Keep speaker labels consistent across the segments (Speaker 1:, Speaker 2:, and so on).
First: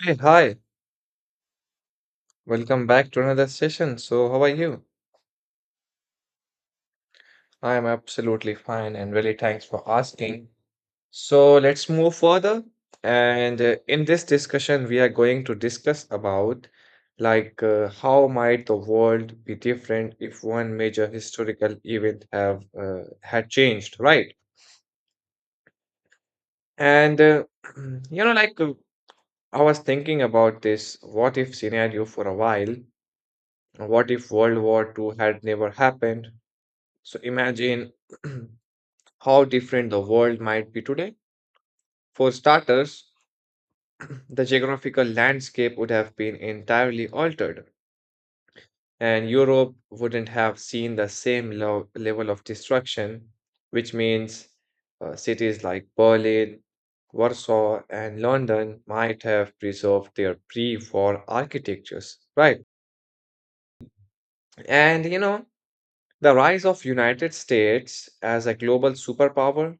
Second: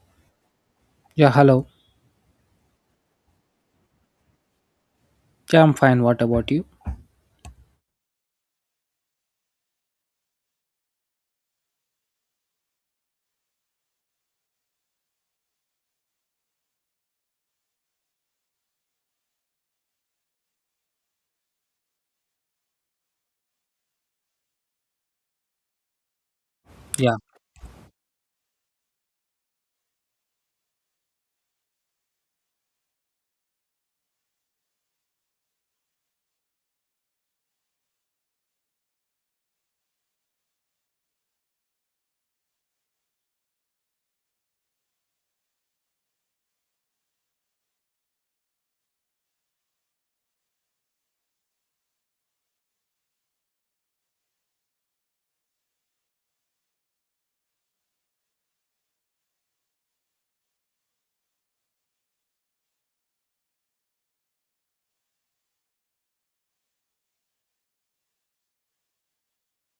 Speaker 1: Hey, hi.
Speaker 2: Yeah, hello.
Speaker 1: Welcome back to another session. So, how are you?
Speaker 2: Yeah, I'm fine. What about you?
Speaker 1: I am absolutely fine and really thanks for asking. So, let's move further. And in this discussion, we are going to discuss about how might the world be different if one major historical event have had changed, right?
Speaker 2: Yeah.
Speaker 1: And you know, I was thinking about this what if scenario for a while. What if World War Two had never happened? So imagine how different the world might be today. For starters, the geographical landscape would have been entirely altered, and Europe wouldn't have seen the same level of destruction, which means cities like Berlin, Warsaw, and London might have preserved their pre-war architectures, right? And you know, the rise of United States as a global superpower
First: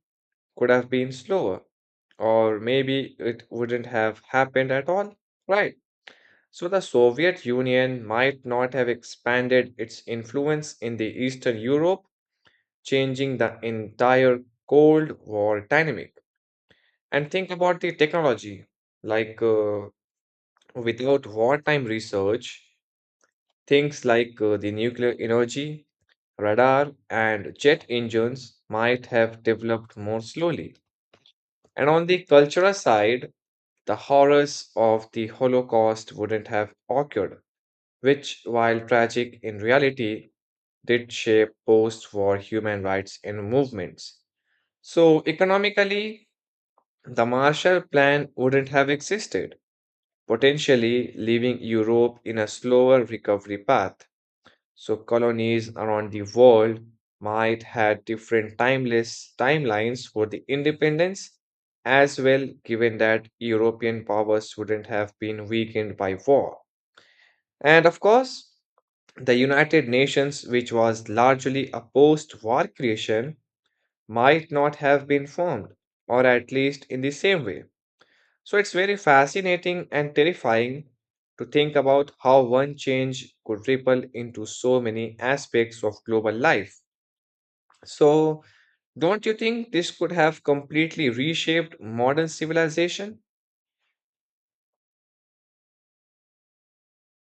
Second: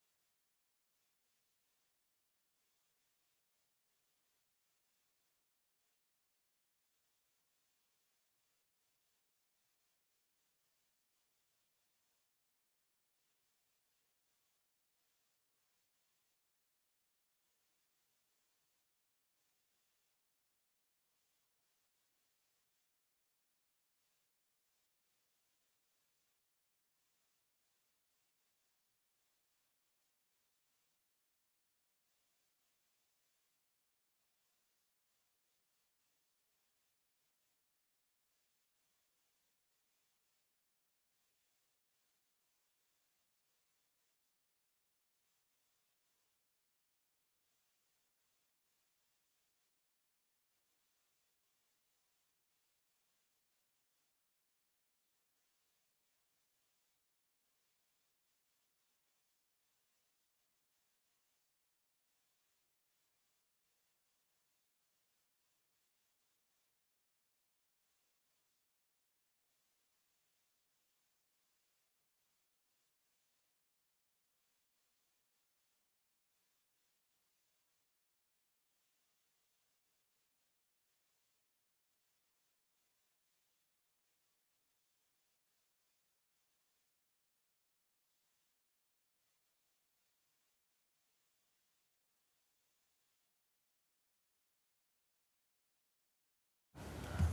Speaker 1: could have been slower, or maybe it wouldn't have happened at all, right? So the Soviet Union might not have expanded its influence in the Eastern Europe, changing the entire Cold War dynamic. And think about the technology, like uh, without wartime research, things like the nuclear energy, radar, and jet engines might have developed more slowly. And on the cultural side, the horrors of the Holocaust wouldn't have occurred, which, while tragic in reality, did shape post war human rights and movements. So, economically, the Marshall Plan wouldn't have existed, potentially leaving Europe in a slower recovery path. So colonies around the world might had different timeless timelines for the independence as well, given that European powers wouldn't have been weakened by war. And of course, the United Nations, which was largely a post war creation, might not have been formed, or at least in the same way. So it's very fascinating and terrifying to think about how one change could ripple into so many aspects of global life. So, don't you think this could have completely reshaped modern civilization?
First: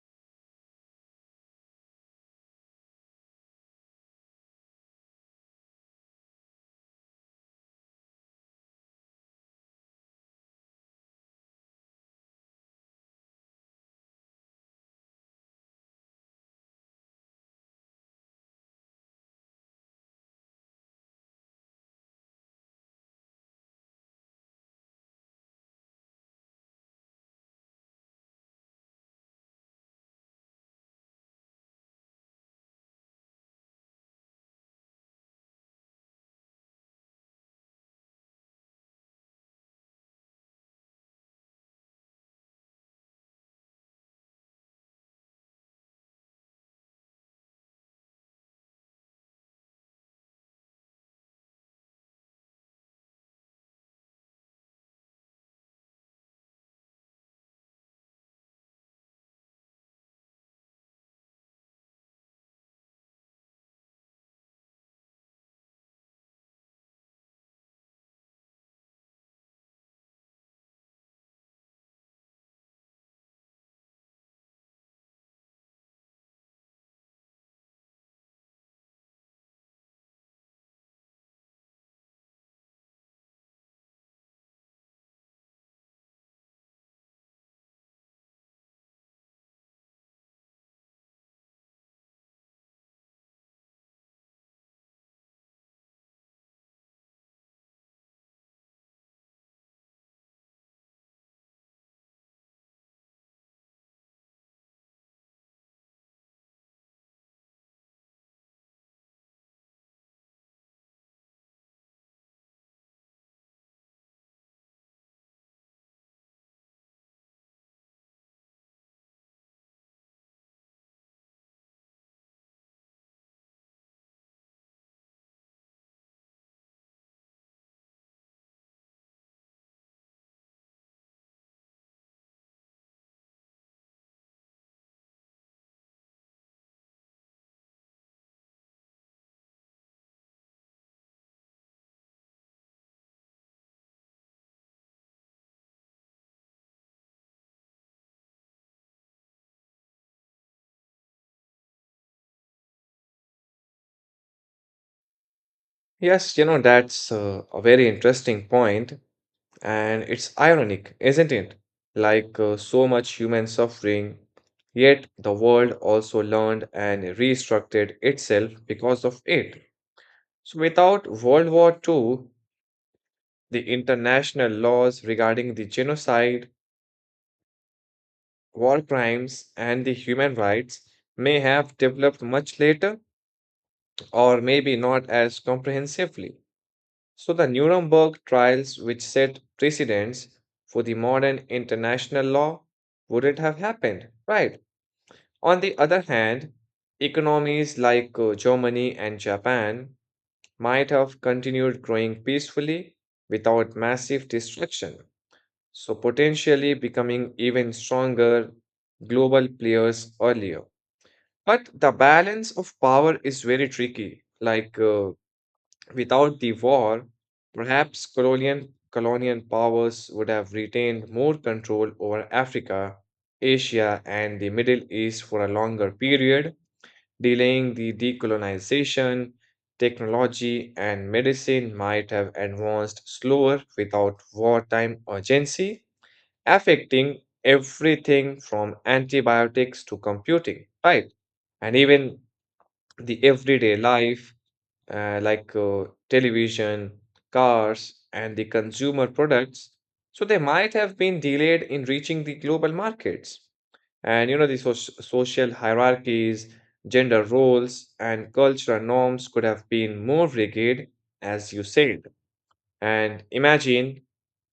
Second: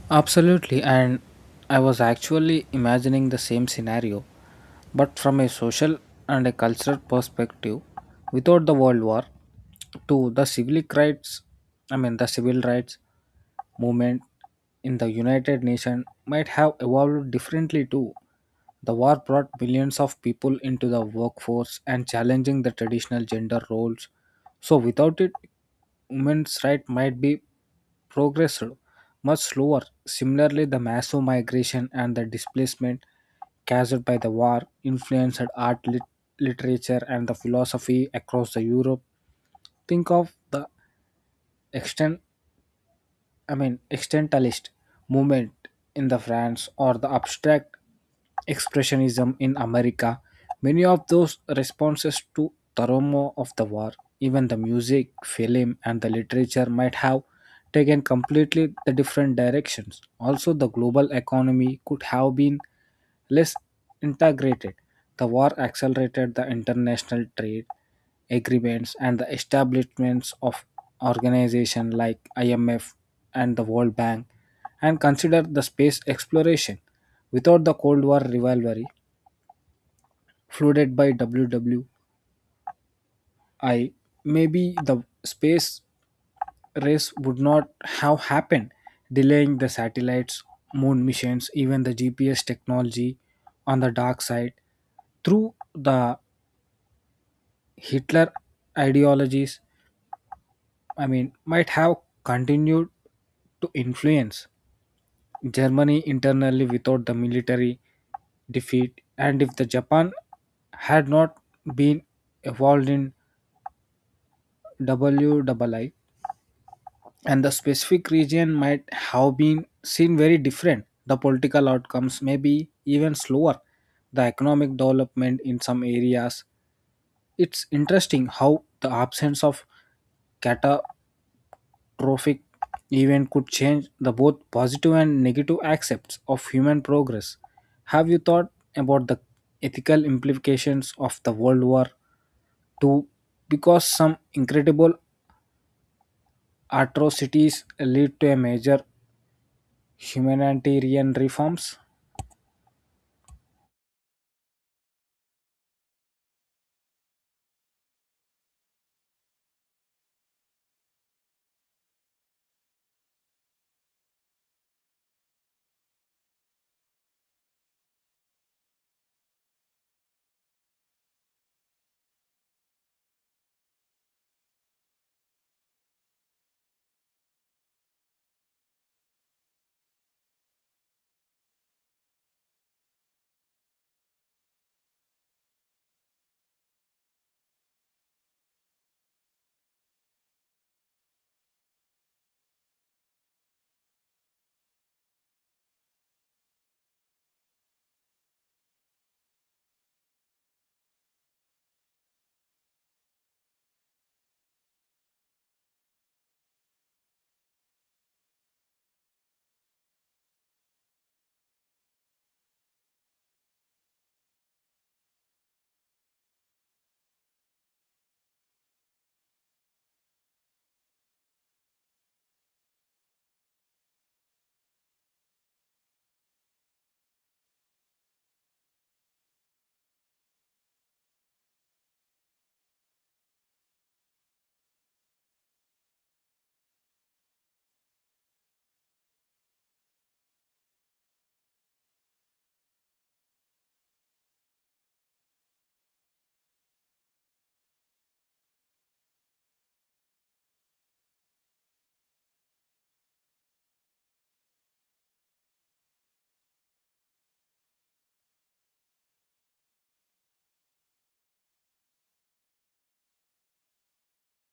Speaker 2: Absolutely, and I was actually imagining the same scenario, but from a social and a cultural perspective, without the World War to the civil rights, I mean the civil rights movement in the United Nations might have evolved differently too. The war brought millions of people into the workforce and challenging the traditional gender roles. So without it, women's right might be progressed much slower. Similarly, the massive migration and the displacement caused by the war influenced art, literature, and the philosophy across the Europe. Think of the extent existentialist movement in the France or the abstract expressionism in America, many of those responses to the trauma of the war, even the music, film, and the literature might have taken completely the different directions. Also, the global economy could have been less integrated. The war accelerated the international trade agreements and the establishments of organizations like IMF and the World Bank, and consider the space exploration. Without the Cold War rivalry flooded by WWI, maybe the space race would not have happened, delaying the satellites, moon missions, even the GPS technology. On the dark side, through the Hitler ideologies, I mean, might have continued to influence Germany internally without the military defeat. And if the Japan had not been involved in WII, and the specific region might have been seen very different. The political outcomes may be even slower. The economic development in some areas. It's interesting how the absence of cata- trophic event could change the both positive and negative aspects of human progress. Have you thought about the ethical implications of the World War Two? Because some incredible atrocities lead to a major humanitarian reforms.
Speaker 1: Yes, you know, that's a very interesting point, and it's ironic, isn't it? So much human suffering, yet the world also learned and restructured itself because of it. So, without World War Two, the international laws regarding the genocide, war crimes, and the human rights may have developed much later or maybe not as comprehensively. So, the Nuremberg trials, which set precedents for the modern international law, wouldn't have happened, right? On the other hand, economies like Germany and Japan might have continued growing peacefully without massive destruction, so potentially becoming even stronger global players earlier. But the balance of power is very tricky. Without the war, perhaps colonial powers would have retained more control over Africa, Asia, and the Middle East for a longer period, delaying the decolonization. Technology and medicine might have advanced slower without wartime urgency, affecting everything from antibiotics to computing, right? And even the everyday life, television, cars, and the consumer products. So they might have been delayed in reaching the global markets. And you know, the social hierarchies, gender roles, and cultural norms could have been more rigid, as you said. And imagine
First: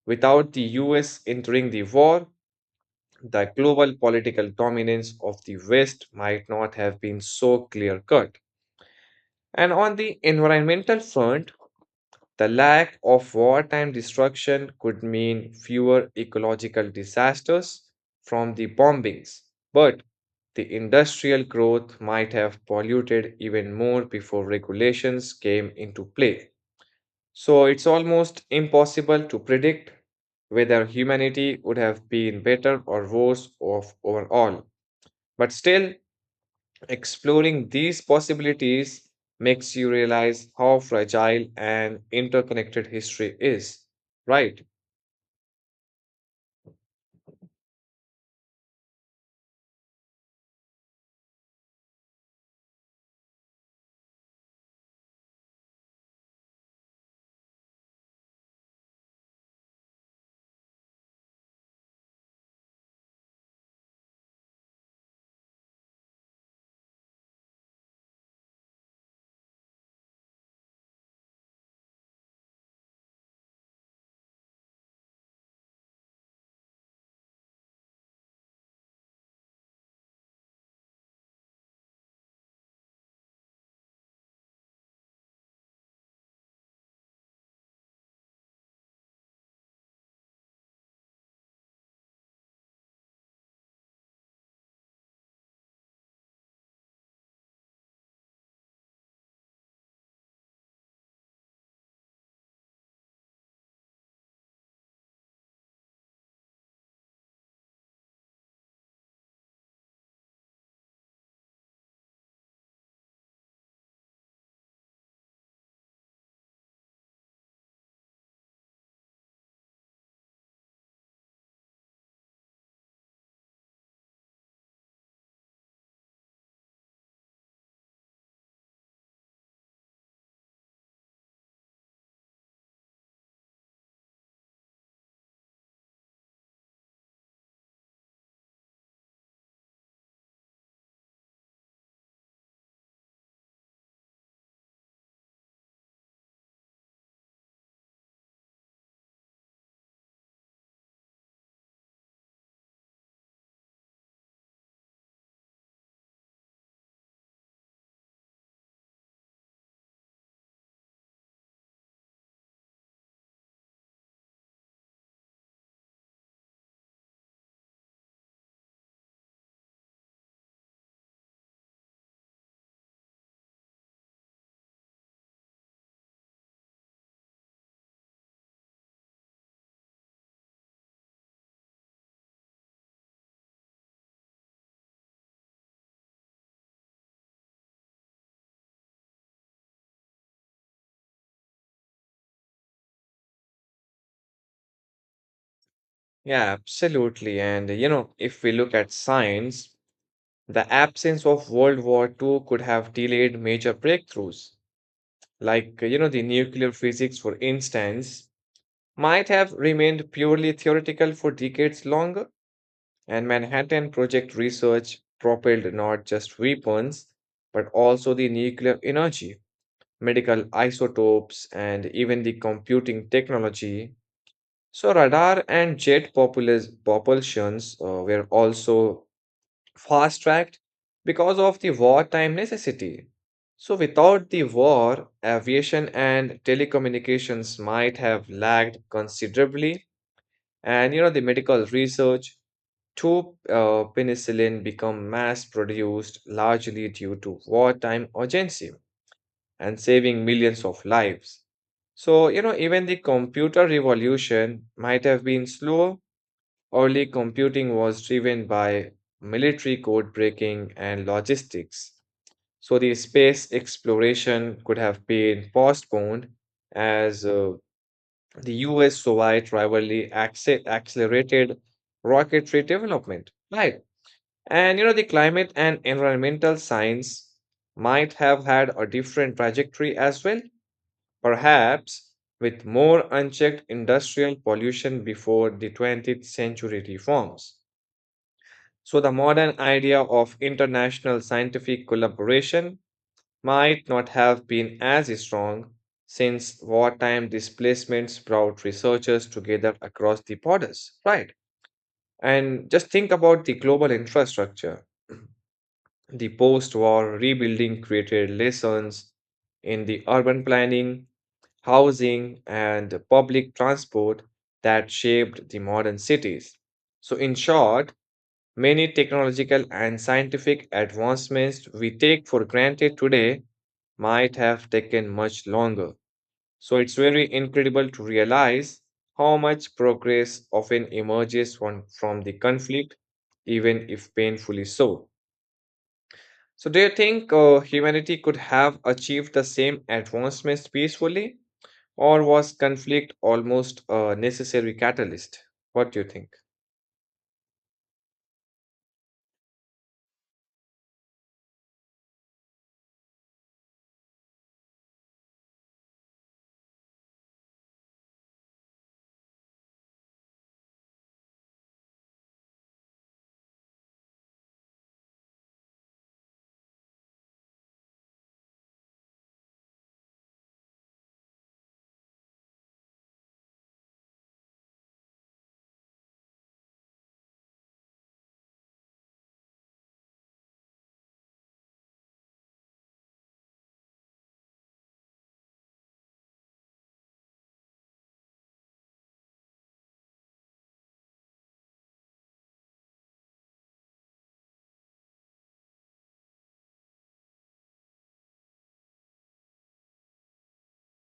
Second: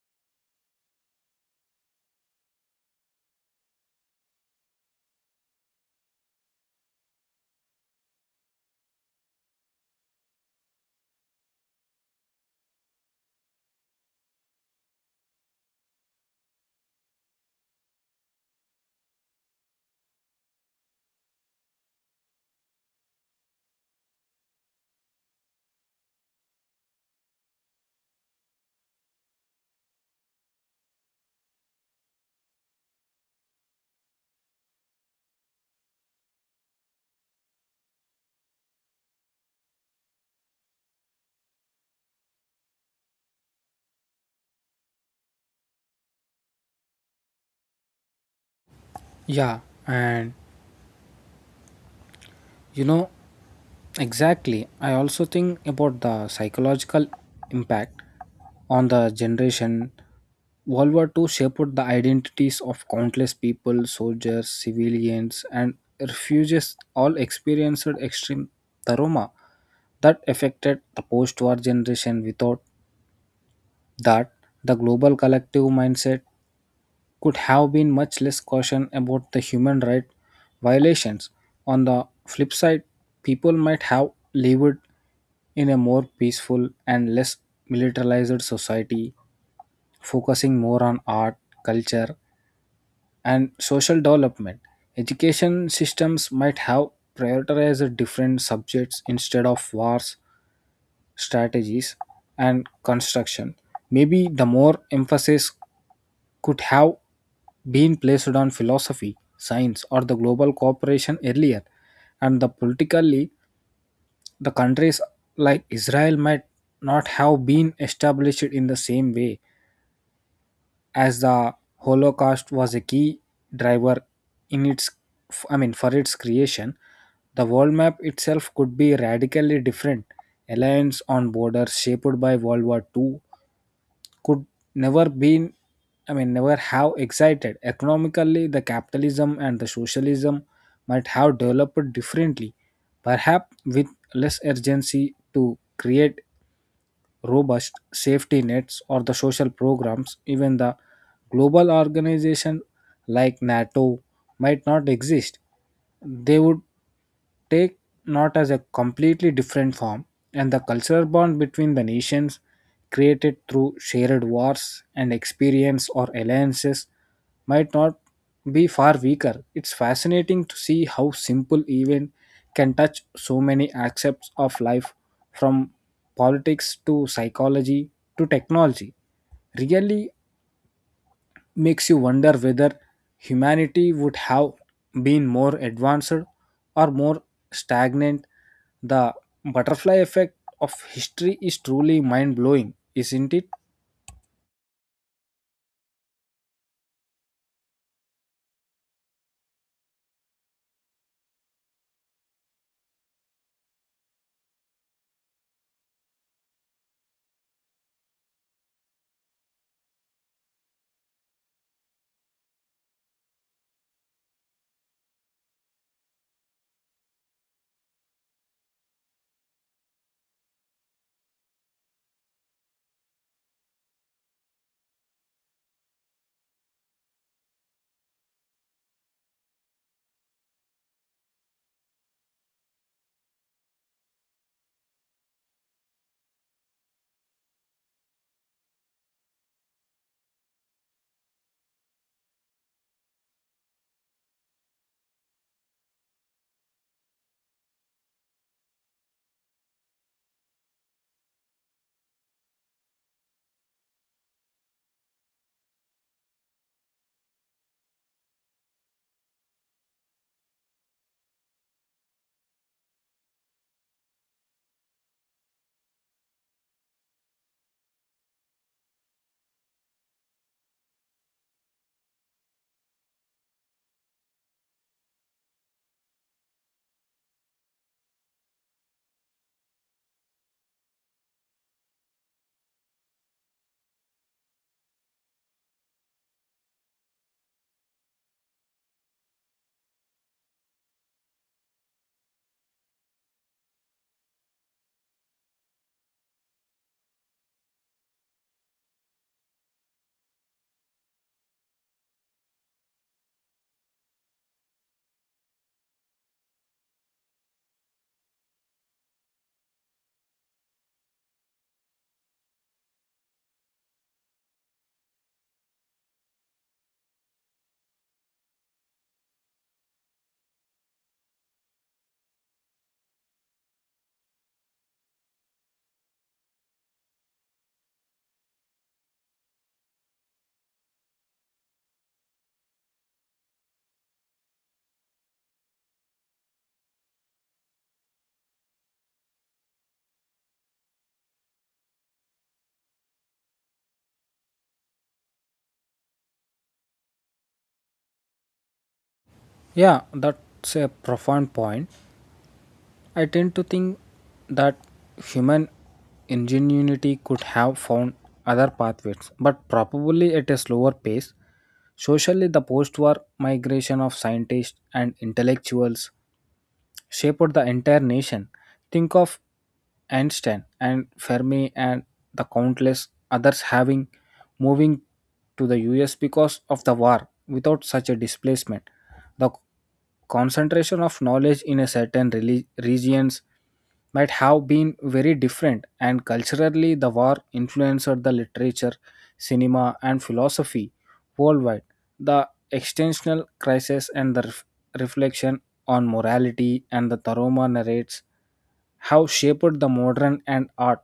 Speaker 1: without the US entering the war, the global political dominance of the West might not have been so clear cut. And on the environmental front, the lack of wartime destruction could mean fewer ecological disasters from the bombings, but the industrial growth might have polluted even more before regulations came into play. So it's almost impossible to predict whether humanity would have been better or worse off overall. But still, exploring these possibilities makes you realize how fragile and interconnected history is, right?
Speaker 2: Yeah, and you know, exactly. I also think about the psychological impact on the generation. World War Two shaped the identities of countless people, soldiers, civilians, and refugees, all experienced extreme trauma that affected the post war generation. Without that, the global collective mindset could have been much less caution about the human right violations. On the flip side, people might have lived in a more peaceful and less militarized society, focusing more on art, culture, and social development. Education systems might have prioritized different subjects instead of wars, strategies, and construction. Maybe the more emphasis could have been placed on philosophy, science, or the global cooperation earlier, and the politically, the countries like Israel might not have been established in the same way, as the Holocaust was a key driver in its, I mean, for its creation. The world map itself could be radically different. Alliance on borders shaped by World War Two could never been I mean never have excited. Economically, the capitalism and the socialism might have developed differently, perhaps with less urgency to create robust safety nets or the social programs. Even the global organization like NATO might not exist. They would take not as a completely different form, and the cultural bond between the nations created through shared wars and experience or alliances might not be far weaker. It's fascinating to see how simple event can touch so many aspects of life, from politics to psychology to technology. Really makes you wonder whether humanity would have been more advanced or more stagnant. The butterfly effect of history is truly mind blowing, isn't it?
Speaker 1: Yeah, absolutely. And you know, if we look at science, the absence of World War Two could have delayed major breakthroughs, like you know, the nuclear physics, for instance, might have remained purely theoretical for decades longer. And Manhattan Project research propelled not just weapons, but also the nuclear energy, medical isotopes, and even the computing technology. So, radar and jet propulsions were also fast tracked because of the wartime necessity. So, without the war, aviation and telecommunications might have lagged considerably, and you know, the medical research Two penicillin become mass produced largely due to wartime urgency and saving millions of lives. So, you know, even the computer revolution might have been slow. Early computing was driven by military code breaking and logistics. So, the space exploration could have been postponed as the US Soviet rivalry accelerated rocketry development. Right. And you know, the climate and environmental science might have had a different trajectory as well, perhaps with more unchecked industrial pollution before the 20th century reforms. So, the modern idea of international scientific collaboration might not have been as strong since wartime displacements brought researchers together across the borders, right? And just think about the global infrastructure. The post war rebuilding created lessons in the urban planning, housing, and public transport that shaped the modern cities. So, in short, many technological and scientific advancements we take for granted today might have taken much longer. So, it's very incredible to realize how much progress often emerges from the conflict, even if painfully so. So, do you think humanity could have achieved the same advancements peacefully, or was conflict almost a necessary catalyst? What do you think?
Speaker 2: Yeah, that's a profound point. I tend to think that human ingenuity could have found other pathways, but probably at a slower pace. Socially, the post war migration of scientists and intellectuals shaped the entire nation. Think of Einstein and Fermi and the countless others having moving to the US because of the war. Without such a displacement, the concentration of knowledge in a certain regions might have been very different. And culturally, the war influenced the literature, cinema, and philosophy worldwide, the existential crisis and the reflection on morality, and the Taroma narrates how shaped the modern and art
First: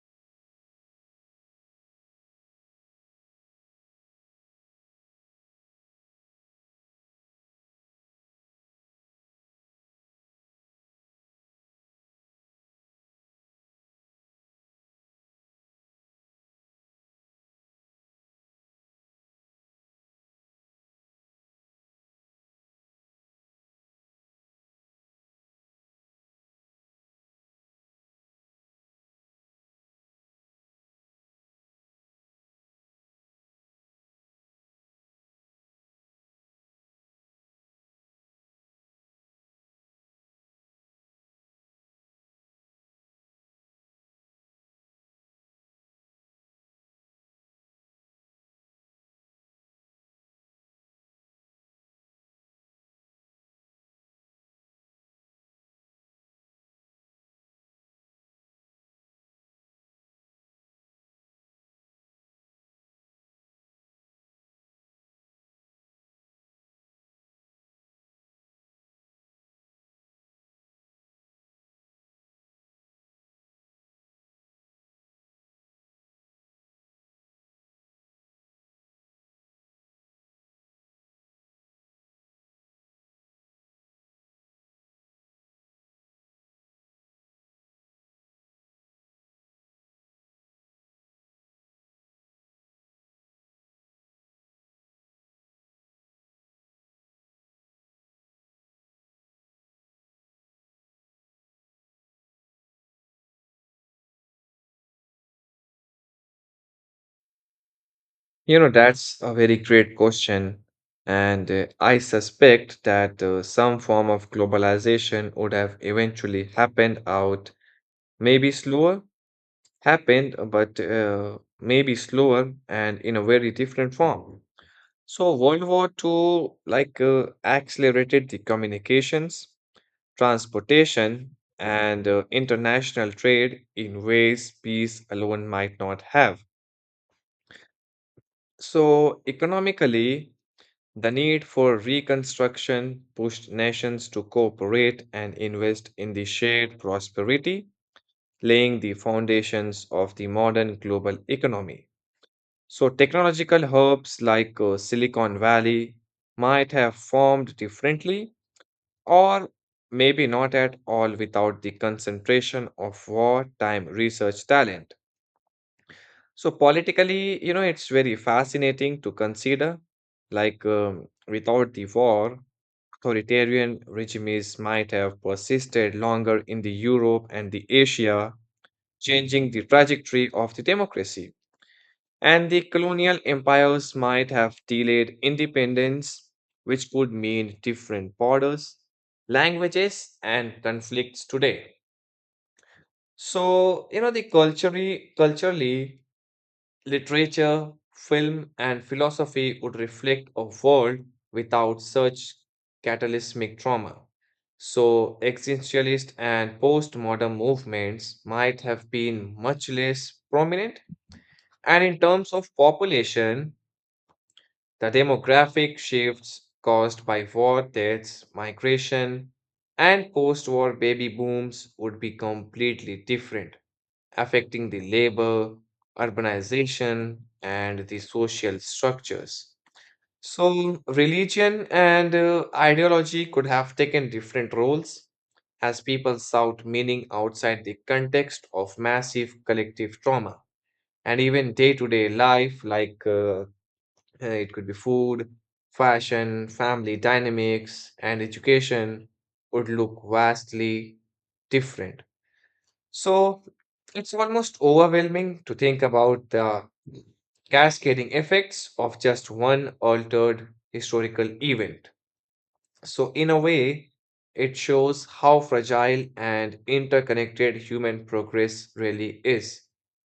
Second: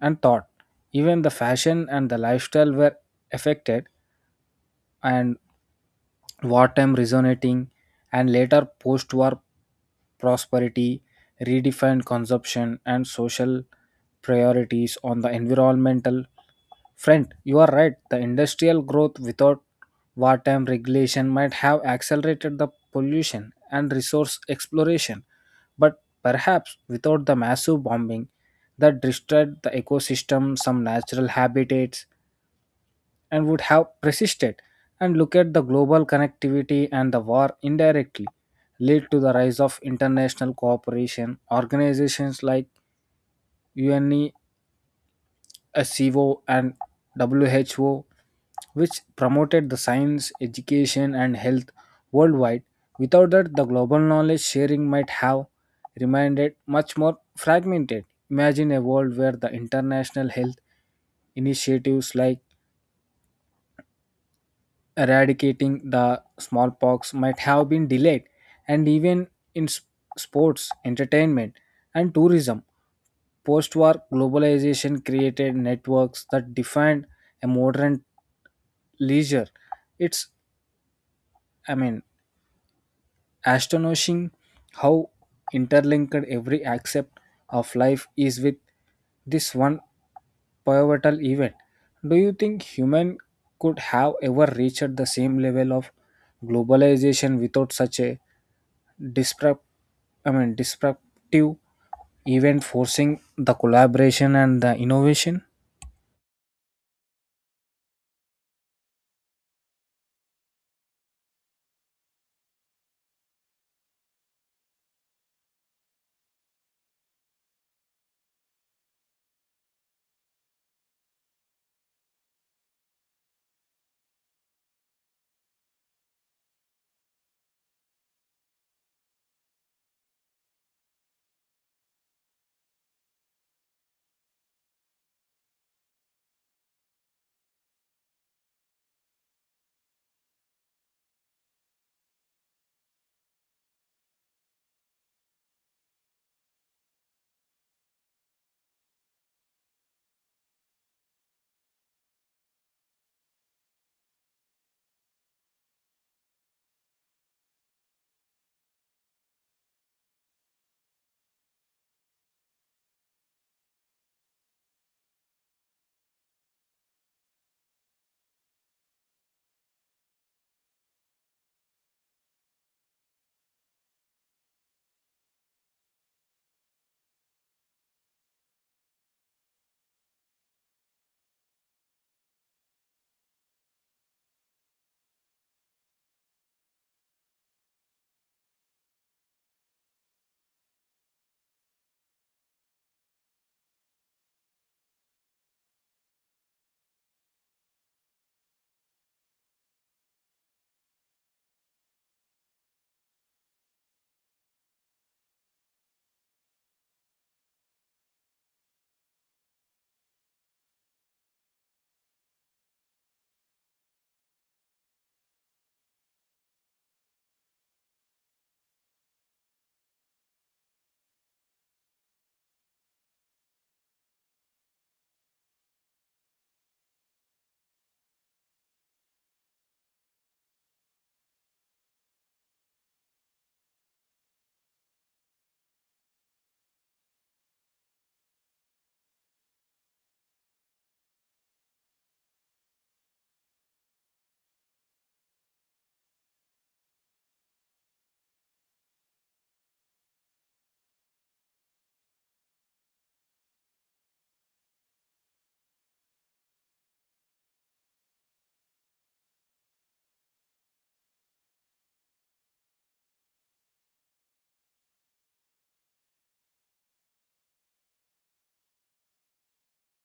Speaker 2: and thought. Even the fashion and the lifestyle were affected, and wartime resonating and later post-war prosperity redefined consumption and social priorities. On the environmental front, you are right, the industrial growth without wartime regulation might have accelerated the pollution and resource exploration, but perhaps without the massive bombing that destroyed the ecosystem, some natural habitats and would have persisted. And look at the global connectivity, and the war indirectly led to the rise of international cooperation. Organizations like UNESCO and WHO, which promoted the science, education, and health worldwide. Without that, the global knowledge sharing might have remained much more fragmented. Imagine a world where the international health initiatives like eradicating the smallpox might have been delayed, and even in sports, entertainment, and tourism, post war globalization created networks that defined a modern leisure. It's, I mean, astonishing how interlinked every aspect of life is with this one pivotal event. Do you think human could have ever reached the same level of globalization without such a disrupt disruptive event forcing the collaboration and the innovation?
Speaker 1: You know, that's a very great question. And I suspect that some form of globalization would have eventually happened out, maybe slower, happened, but maybe slower and in a very different form. So, World War Two accelerated the communications transportation, and international trade in ways peace alone might not have. So, economically, the need for reconstruction pushed nations to cooperate and invest in the shared prosperity, laying the foundations of the modern global economy. So, technological hubs like Silicon Valley might have formed differently or maybe not at all without the concentration of wartime research talent. So, politically, you know, it's very fascinating to consider. Without the war, authoritarian regimes might have persisted longer in the Europe and the Asia, changing the trajectory of the democracy. And the colonial empires might have delayed independence, which could mean different borders, languages, and conflicts today. So, you know, the culturally, literature, film, and philosophy would reflect a world without such cataclysmic trauma. So, existentialist and postmodern movements might have been much less prominent. And in terms of population, the demographic shifts caused by war deaths, migration, and post war baby booms would be completely different, affecting the labor, urbanization, and the social structures. So, religion and ideology could have taken different roles as people sought meaning outside the context of massive collective trauma. And even day to day life, it could be food, fashion, family dynamics, and education would look vastly different. So it's almost overwhelming to think about the cascading effects of just one altered historical event. So, in a way, it shows how fragile and interconnected human progress really is,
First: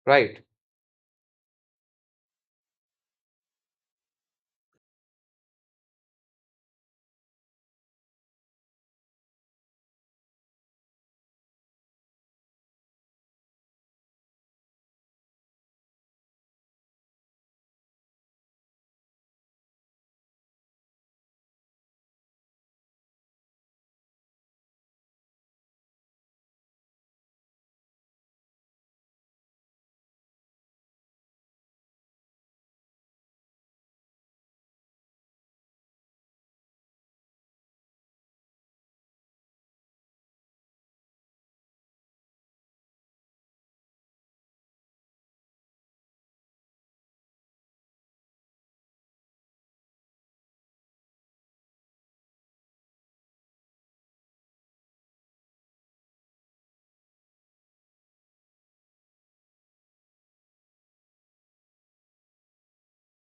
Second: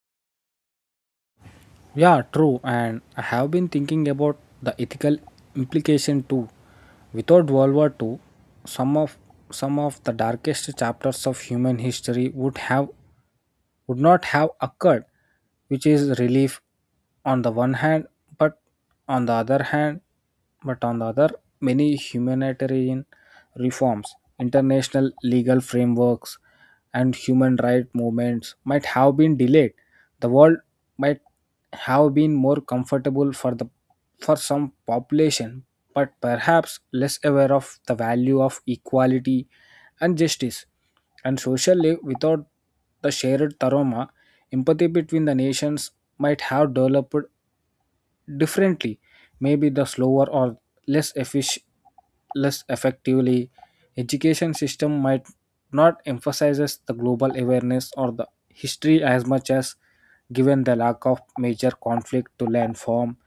Speaker 1: right?
Speaker 2: Yeah, true. And I have been thinking about the ethical implication too. Without World War Two, some of some of the darkest chapters of human history would not have occurred, which is relief on the one hand, but on the other hand, but on the other, many humanitarian reforms, international legal frameworks, and human rights movements might have been delayed. The world might have been more comfortable for the for some population, but perhaps less aware of the value of equality and justice. And socially, without the shared trauma, empathy between the nations might have developed differently, maybe the slower or less efficient, less effectively. Education system might not emphasizes the global awareness or the history as much as, given the lack of major conflict to learn from.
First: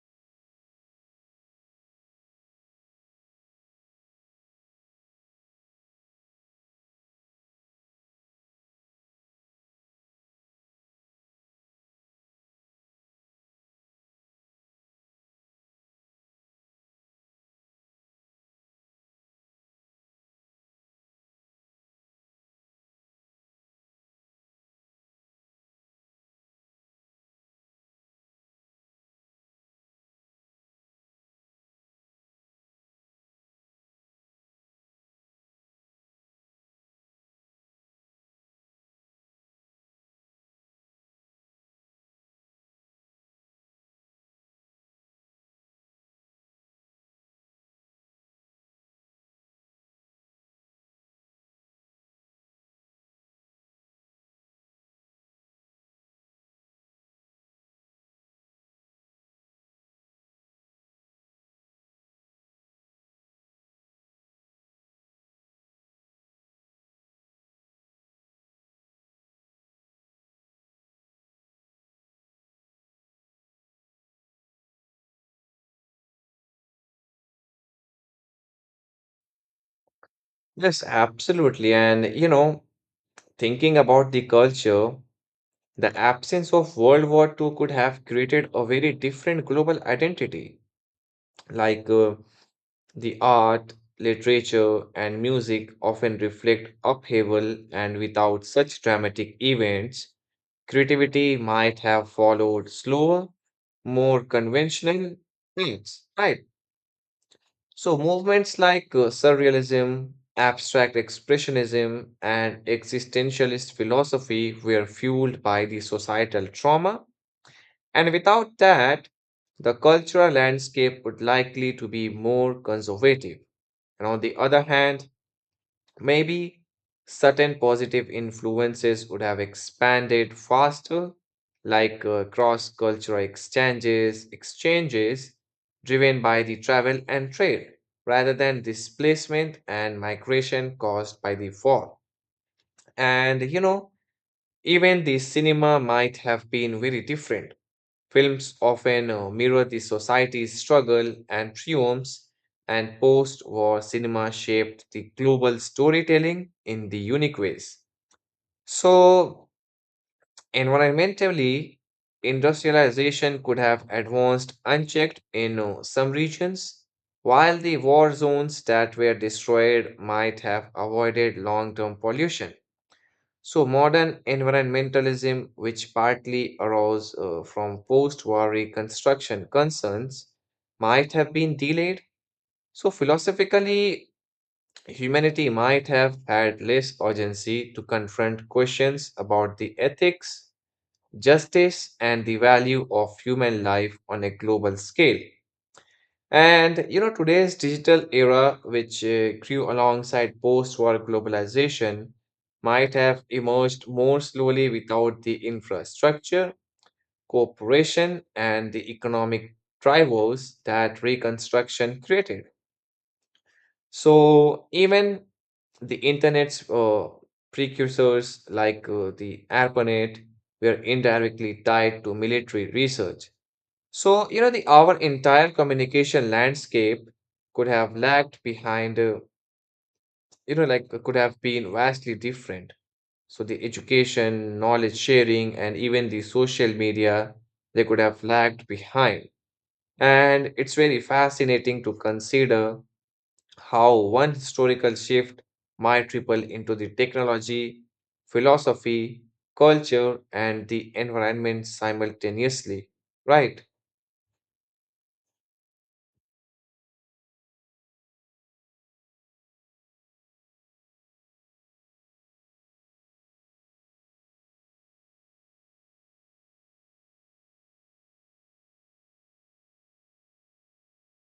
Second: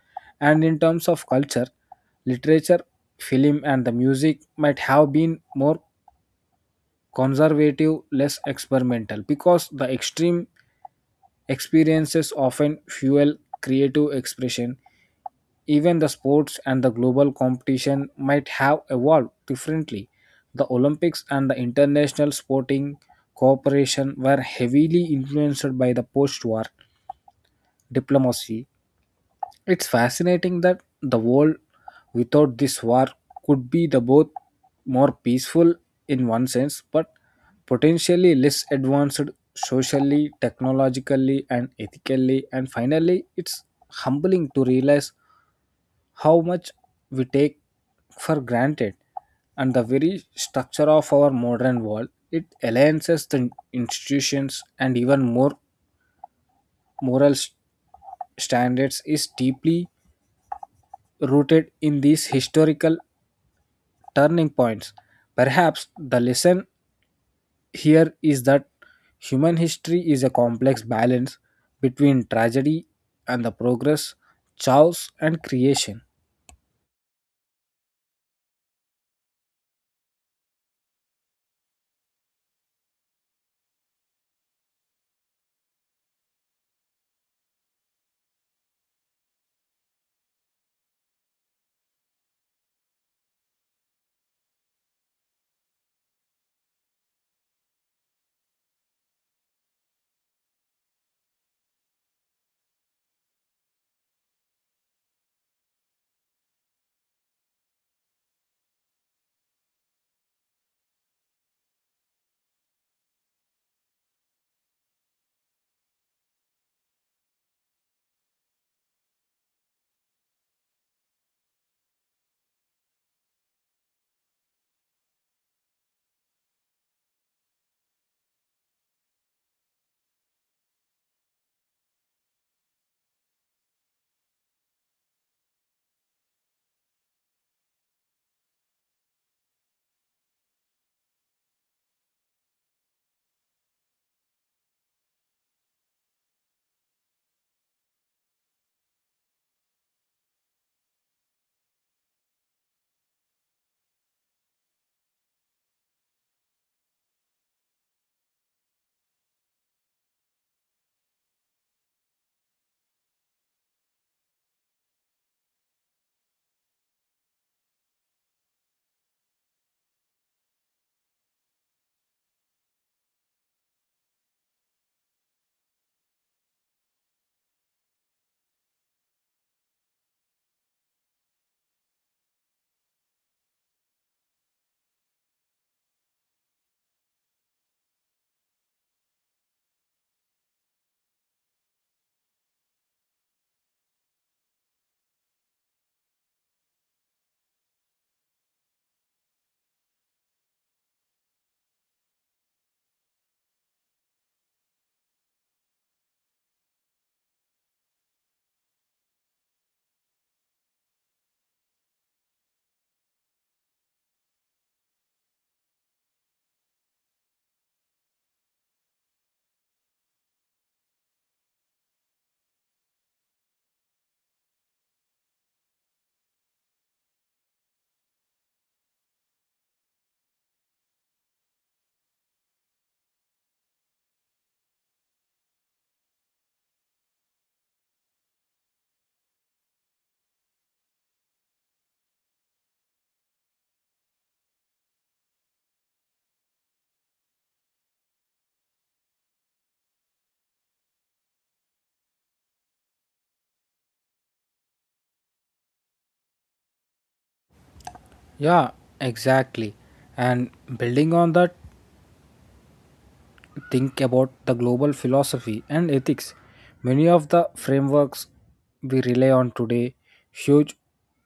Speaker 2: And in terms of culture, literature, film, and the music might have been more conservative, less experimental, because the extreme experiences often fuel creative expression. Even the sports and the global competition might have evolved differently. The Olympics and the international sporting cooperation were heavily influenced by the post war diplomacy. It's fascinating that the world without this war could be the both more peaceful in one sense but potentially less advanced socially, technologically, and ethically. And finally, it's humbling to realize how much we take for granted, and the very structure of our modern world, it alliances the institutions and even more moral s- standards is deeply rooted in these historical turning points. Perhaps the lesson here is that human history is a complex balance between tragedy and the progress, chaos and creation.
Speaker 1: Yes, absolutely. And you know, thinking about the culture, the absence of World War Two could have created a very different global identity, like the art, literature, and music often reflect upheaval, and without such dramatic events, creativity might have followed slower, more conventional paths, right? So, movements like surrealism, abstract expressionism, and existentialist philosophy were fueled by the societal trauma. And without that, the cultural landscape would likely to be more conservative. And on the other hand, maybe certain positive influences would have expanded faster, like cross-cultural exchanges driven by the travel and trade, rather than displacement and migration caused by the war. And you know, even the cinema might have been very different. Films often mirror the society's struggle and triumphs, and post war cinema shaped the global storytelling in the unique ways. So, environmentally, industrialization could have advanced unchecked in some regions, while the war zones that were destroyed might have avoided long term pollution. So, modern environmentalism, which partly arose from post war reconstruction concerns, might have been delayed. So, philosophically, humanity might have had less urgency to confront questions about the ethics, justice, and the value of human life on a global scale. And you know, today's digital era, which grew alongside post-war globalization, might have emerged more slowly without the infrastructure, cooperation, and the economic drivers that reconstruction created. So even the internet's precursors, like the ARPANET, were indirectly tied to military research, so, you know, the our entire communication landscape could have lagged behind, could have been vastly different. So, the education, knowledge sharing, and even the social media, they could have lagged behind. And it's very fascinating to consider how one historical shift might ripple into the technology, philosophy, culture, and the environment simultaneously, right?
Speaker 2: Yeah, exactly. And building on that, think about the global philosophy and ethics, many of the frameworks we rely on today, huge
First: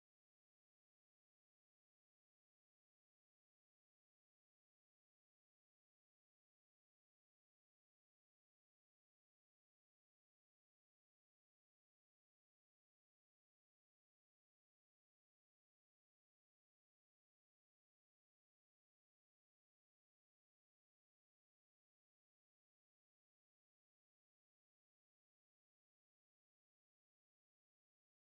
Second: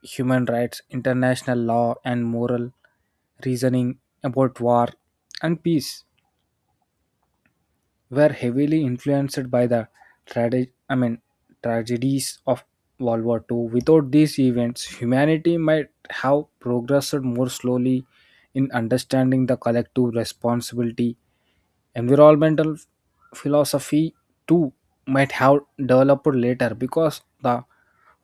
Speaker 2: human rights, international law, and moral reasoning about war and peace, were heavily influenced by the trage- I mean, tragedies of World War II. Without these events, humanity might have progressed more slowly in understanding the collective responsibility. Environmental philosophy, too, might have developed later because the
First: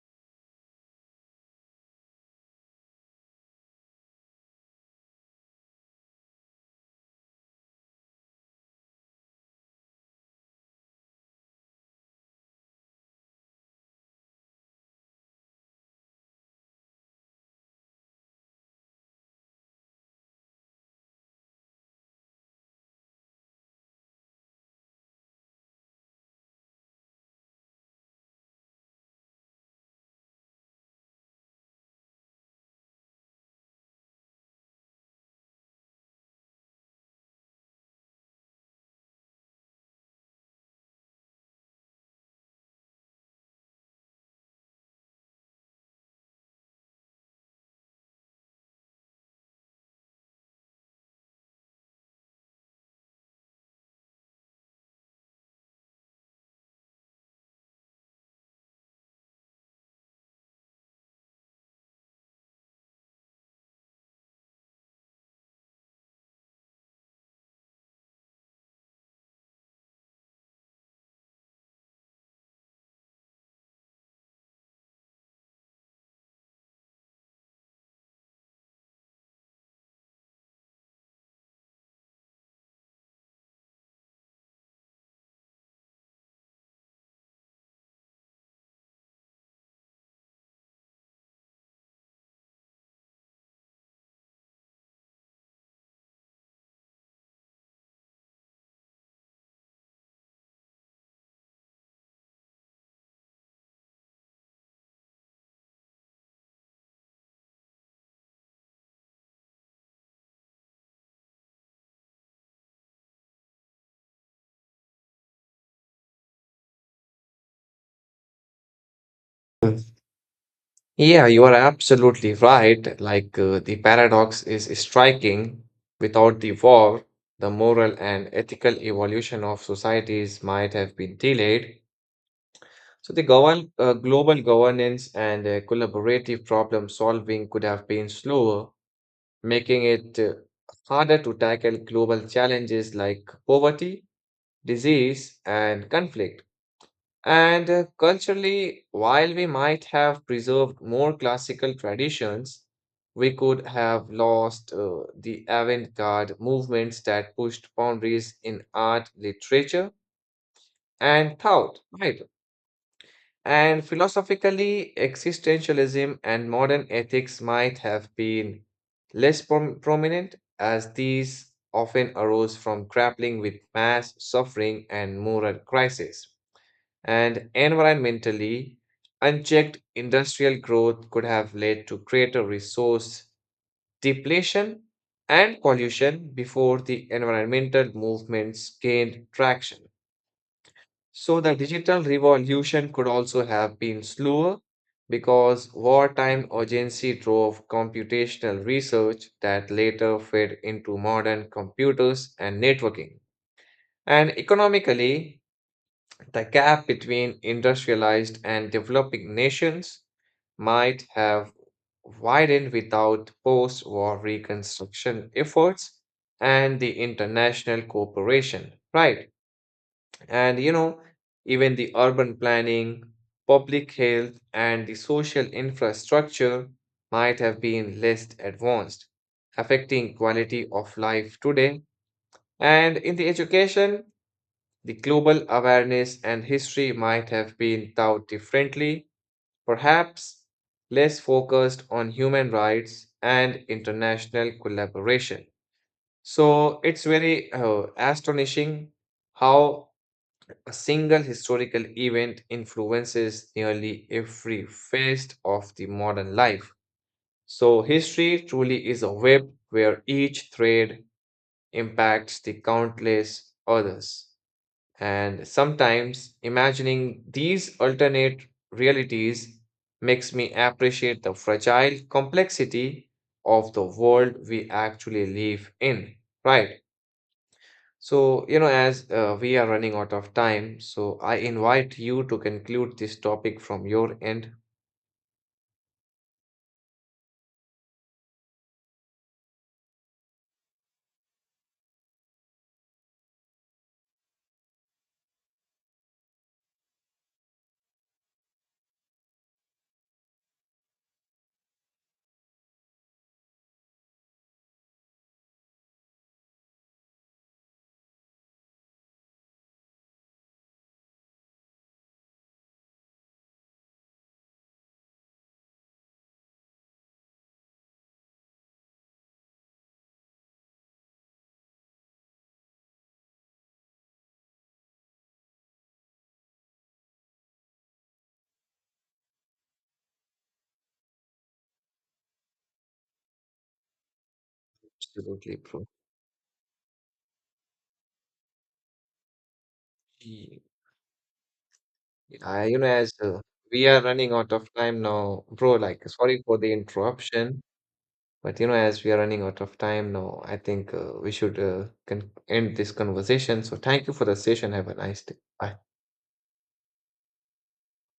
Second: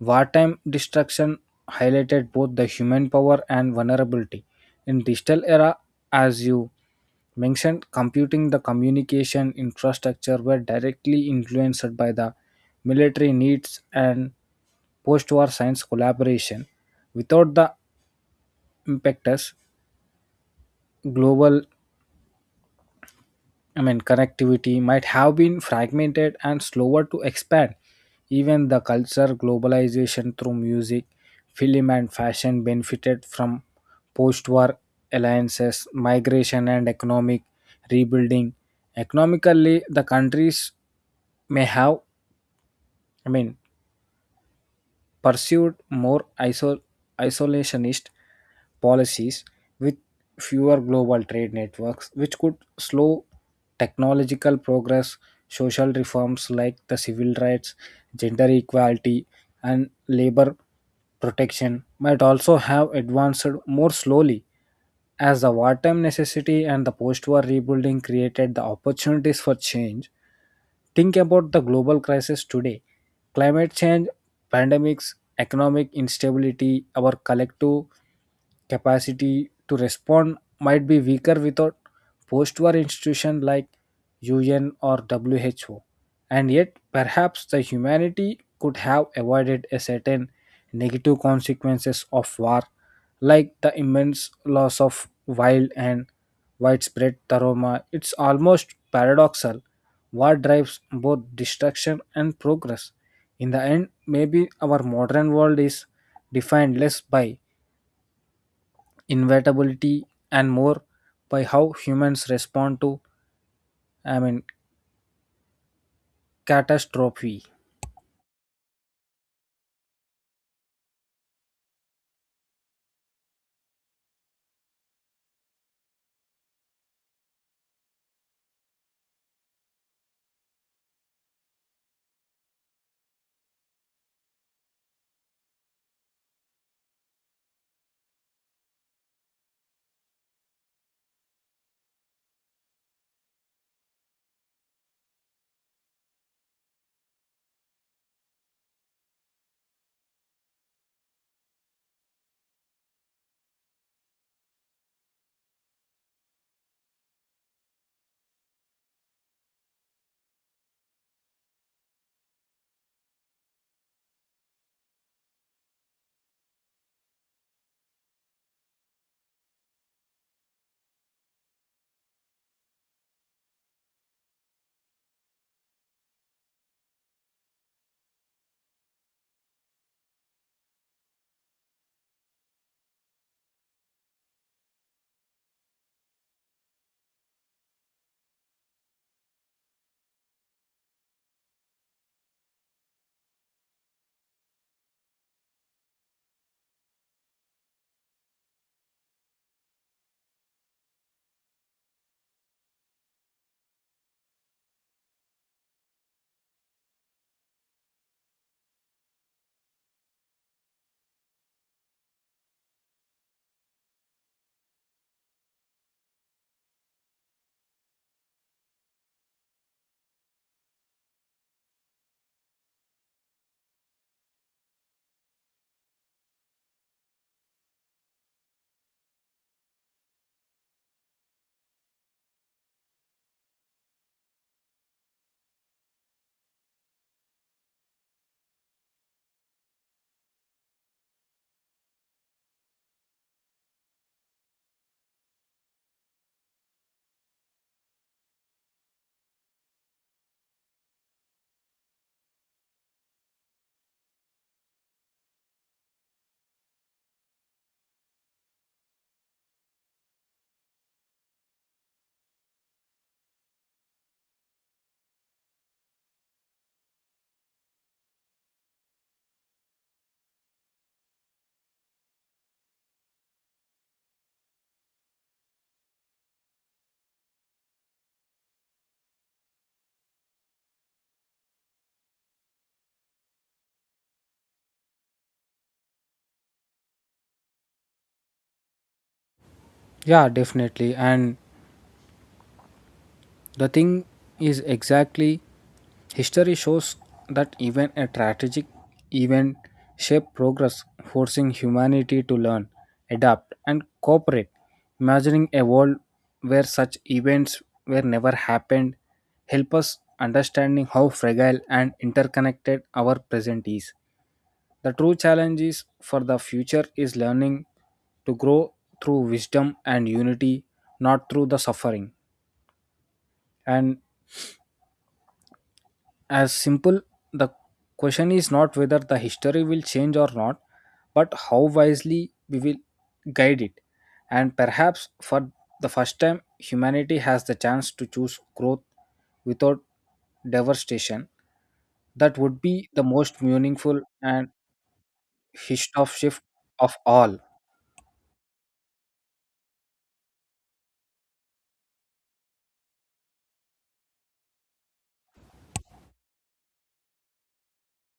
Speaker 2: wartime destruction highlighted both the human power and vulnerability. In digital era, as you mentioned, computing the communication infrastructure were directly influenced by the military needs and post-war science collaboration. Without the impetus, global connectivity might have been fragmented and slower to expand. Even the culture globalization through music, film, and fashion benefited from post war alliances, migration, and economic rebuilding. Economically, the countries may have, I mean, pursued more isolationist policies with fewer global trade networks, which could slow technological progress. Social reforms like the civil rights, gender equality, and labor protection might also have advanced more slowly, as the wartime necessity and the post-war rebuilding created the opportunities for change. Think about the global crisis today, climate change, pandemics, economic instability, our collective capacity to respond might be weaker without post-war institutions like UN or WHO. And yet, perhaps the humanity could have avoided a certain negative consequences of war, like the immense loss of wild and widespread trauma. It's almost paradoxal. War drives both destruction and progress. In the end, maybe our modern world is defined less by inevitability and more by how humans respond to, I mean, catastrophe.
Speaker 1: Yeah, you are absolutely right. The paradox is striking. Without the war, the moral and ethical evolution of societies might have been delayed. So the govern global governance and collaborative problem solving could have been slower, making it harder to tackle global challenges like poverty, disease, and conflict. And culturally, while we might have preserved more classical traditions, we could have lost the avant-garde movements that pushed boundaries in art, literature, and thought, right? And philosophically, existentialism and modern ethics might have been less prominent, as these often arose from grappling with mass suffering and moral crisis, and environmentally, unchecked industrial growth could have led to greater resource depletion and pollution before the environmental movements gained traction. So, the digital revolution could also have been slower because wartime urgency drove computational research that later fed into modern computers and networking. And economically, the gap between industrialized and developing nations might have widened without post war reconstruction efforts and the international cooperation, right? And you know, even the urban planning, public health, and the social infrastructure might have been less advanced, affecting quality of life today. And in the education, the global awareness and history might have been thought differently, perhaps less focused on human rights and international collaboration. So it's very astonishing how a single historical event influences nearly every phase of the modern life. So history truly is a web where each thread impacts the countless others. And sometimes imagining these alternate realities makes me appreciate the fragile complexity of the world we actually live in, right? So, you know, as we are running out of time, so I invite you to conclude this topic from your end.
Speaker 2: Yeah, definitely. And the thing is, exactly, history shows that even a strategic event shaped progress, forcing humanity to learn, adapt, and cooperate. Imagining a world where such events were never happened help us understanding how fragile and interconnected our present is. The true challenge is for the future is learning to grow through wisdom and unity, not through the suffering. And as simple, the question is not whether the history will change or not, but how wisely we will guide it, and perhaps for
Speaker 1: Absolutely, bro.
Speaker 2: the first time humanity has the chance to choose growth without
Speaker 1: Ye-
Speaker 2: devastation. That would
Speaker 1: I, you know,
Speaker 2: be the
Speaker 1: as
Speaker 2: most
Speaker 1: we
Speaker 2: meaningful
Speaker 1: are running
Speaker 2: and
Speaker 1: out of time now, bro,
Speaker 2: history
Speaker 1: like,
Speaker 2: of
Speaker 1: sorry
Speaker 2: shift
Speaker 1: for the
Speaker 2: of all.
Speaker 1: interruption. But you know, as we are running out of time now, I think we should con end this conversation. So thank you for the session. Have a nice day. Bye.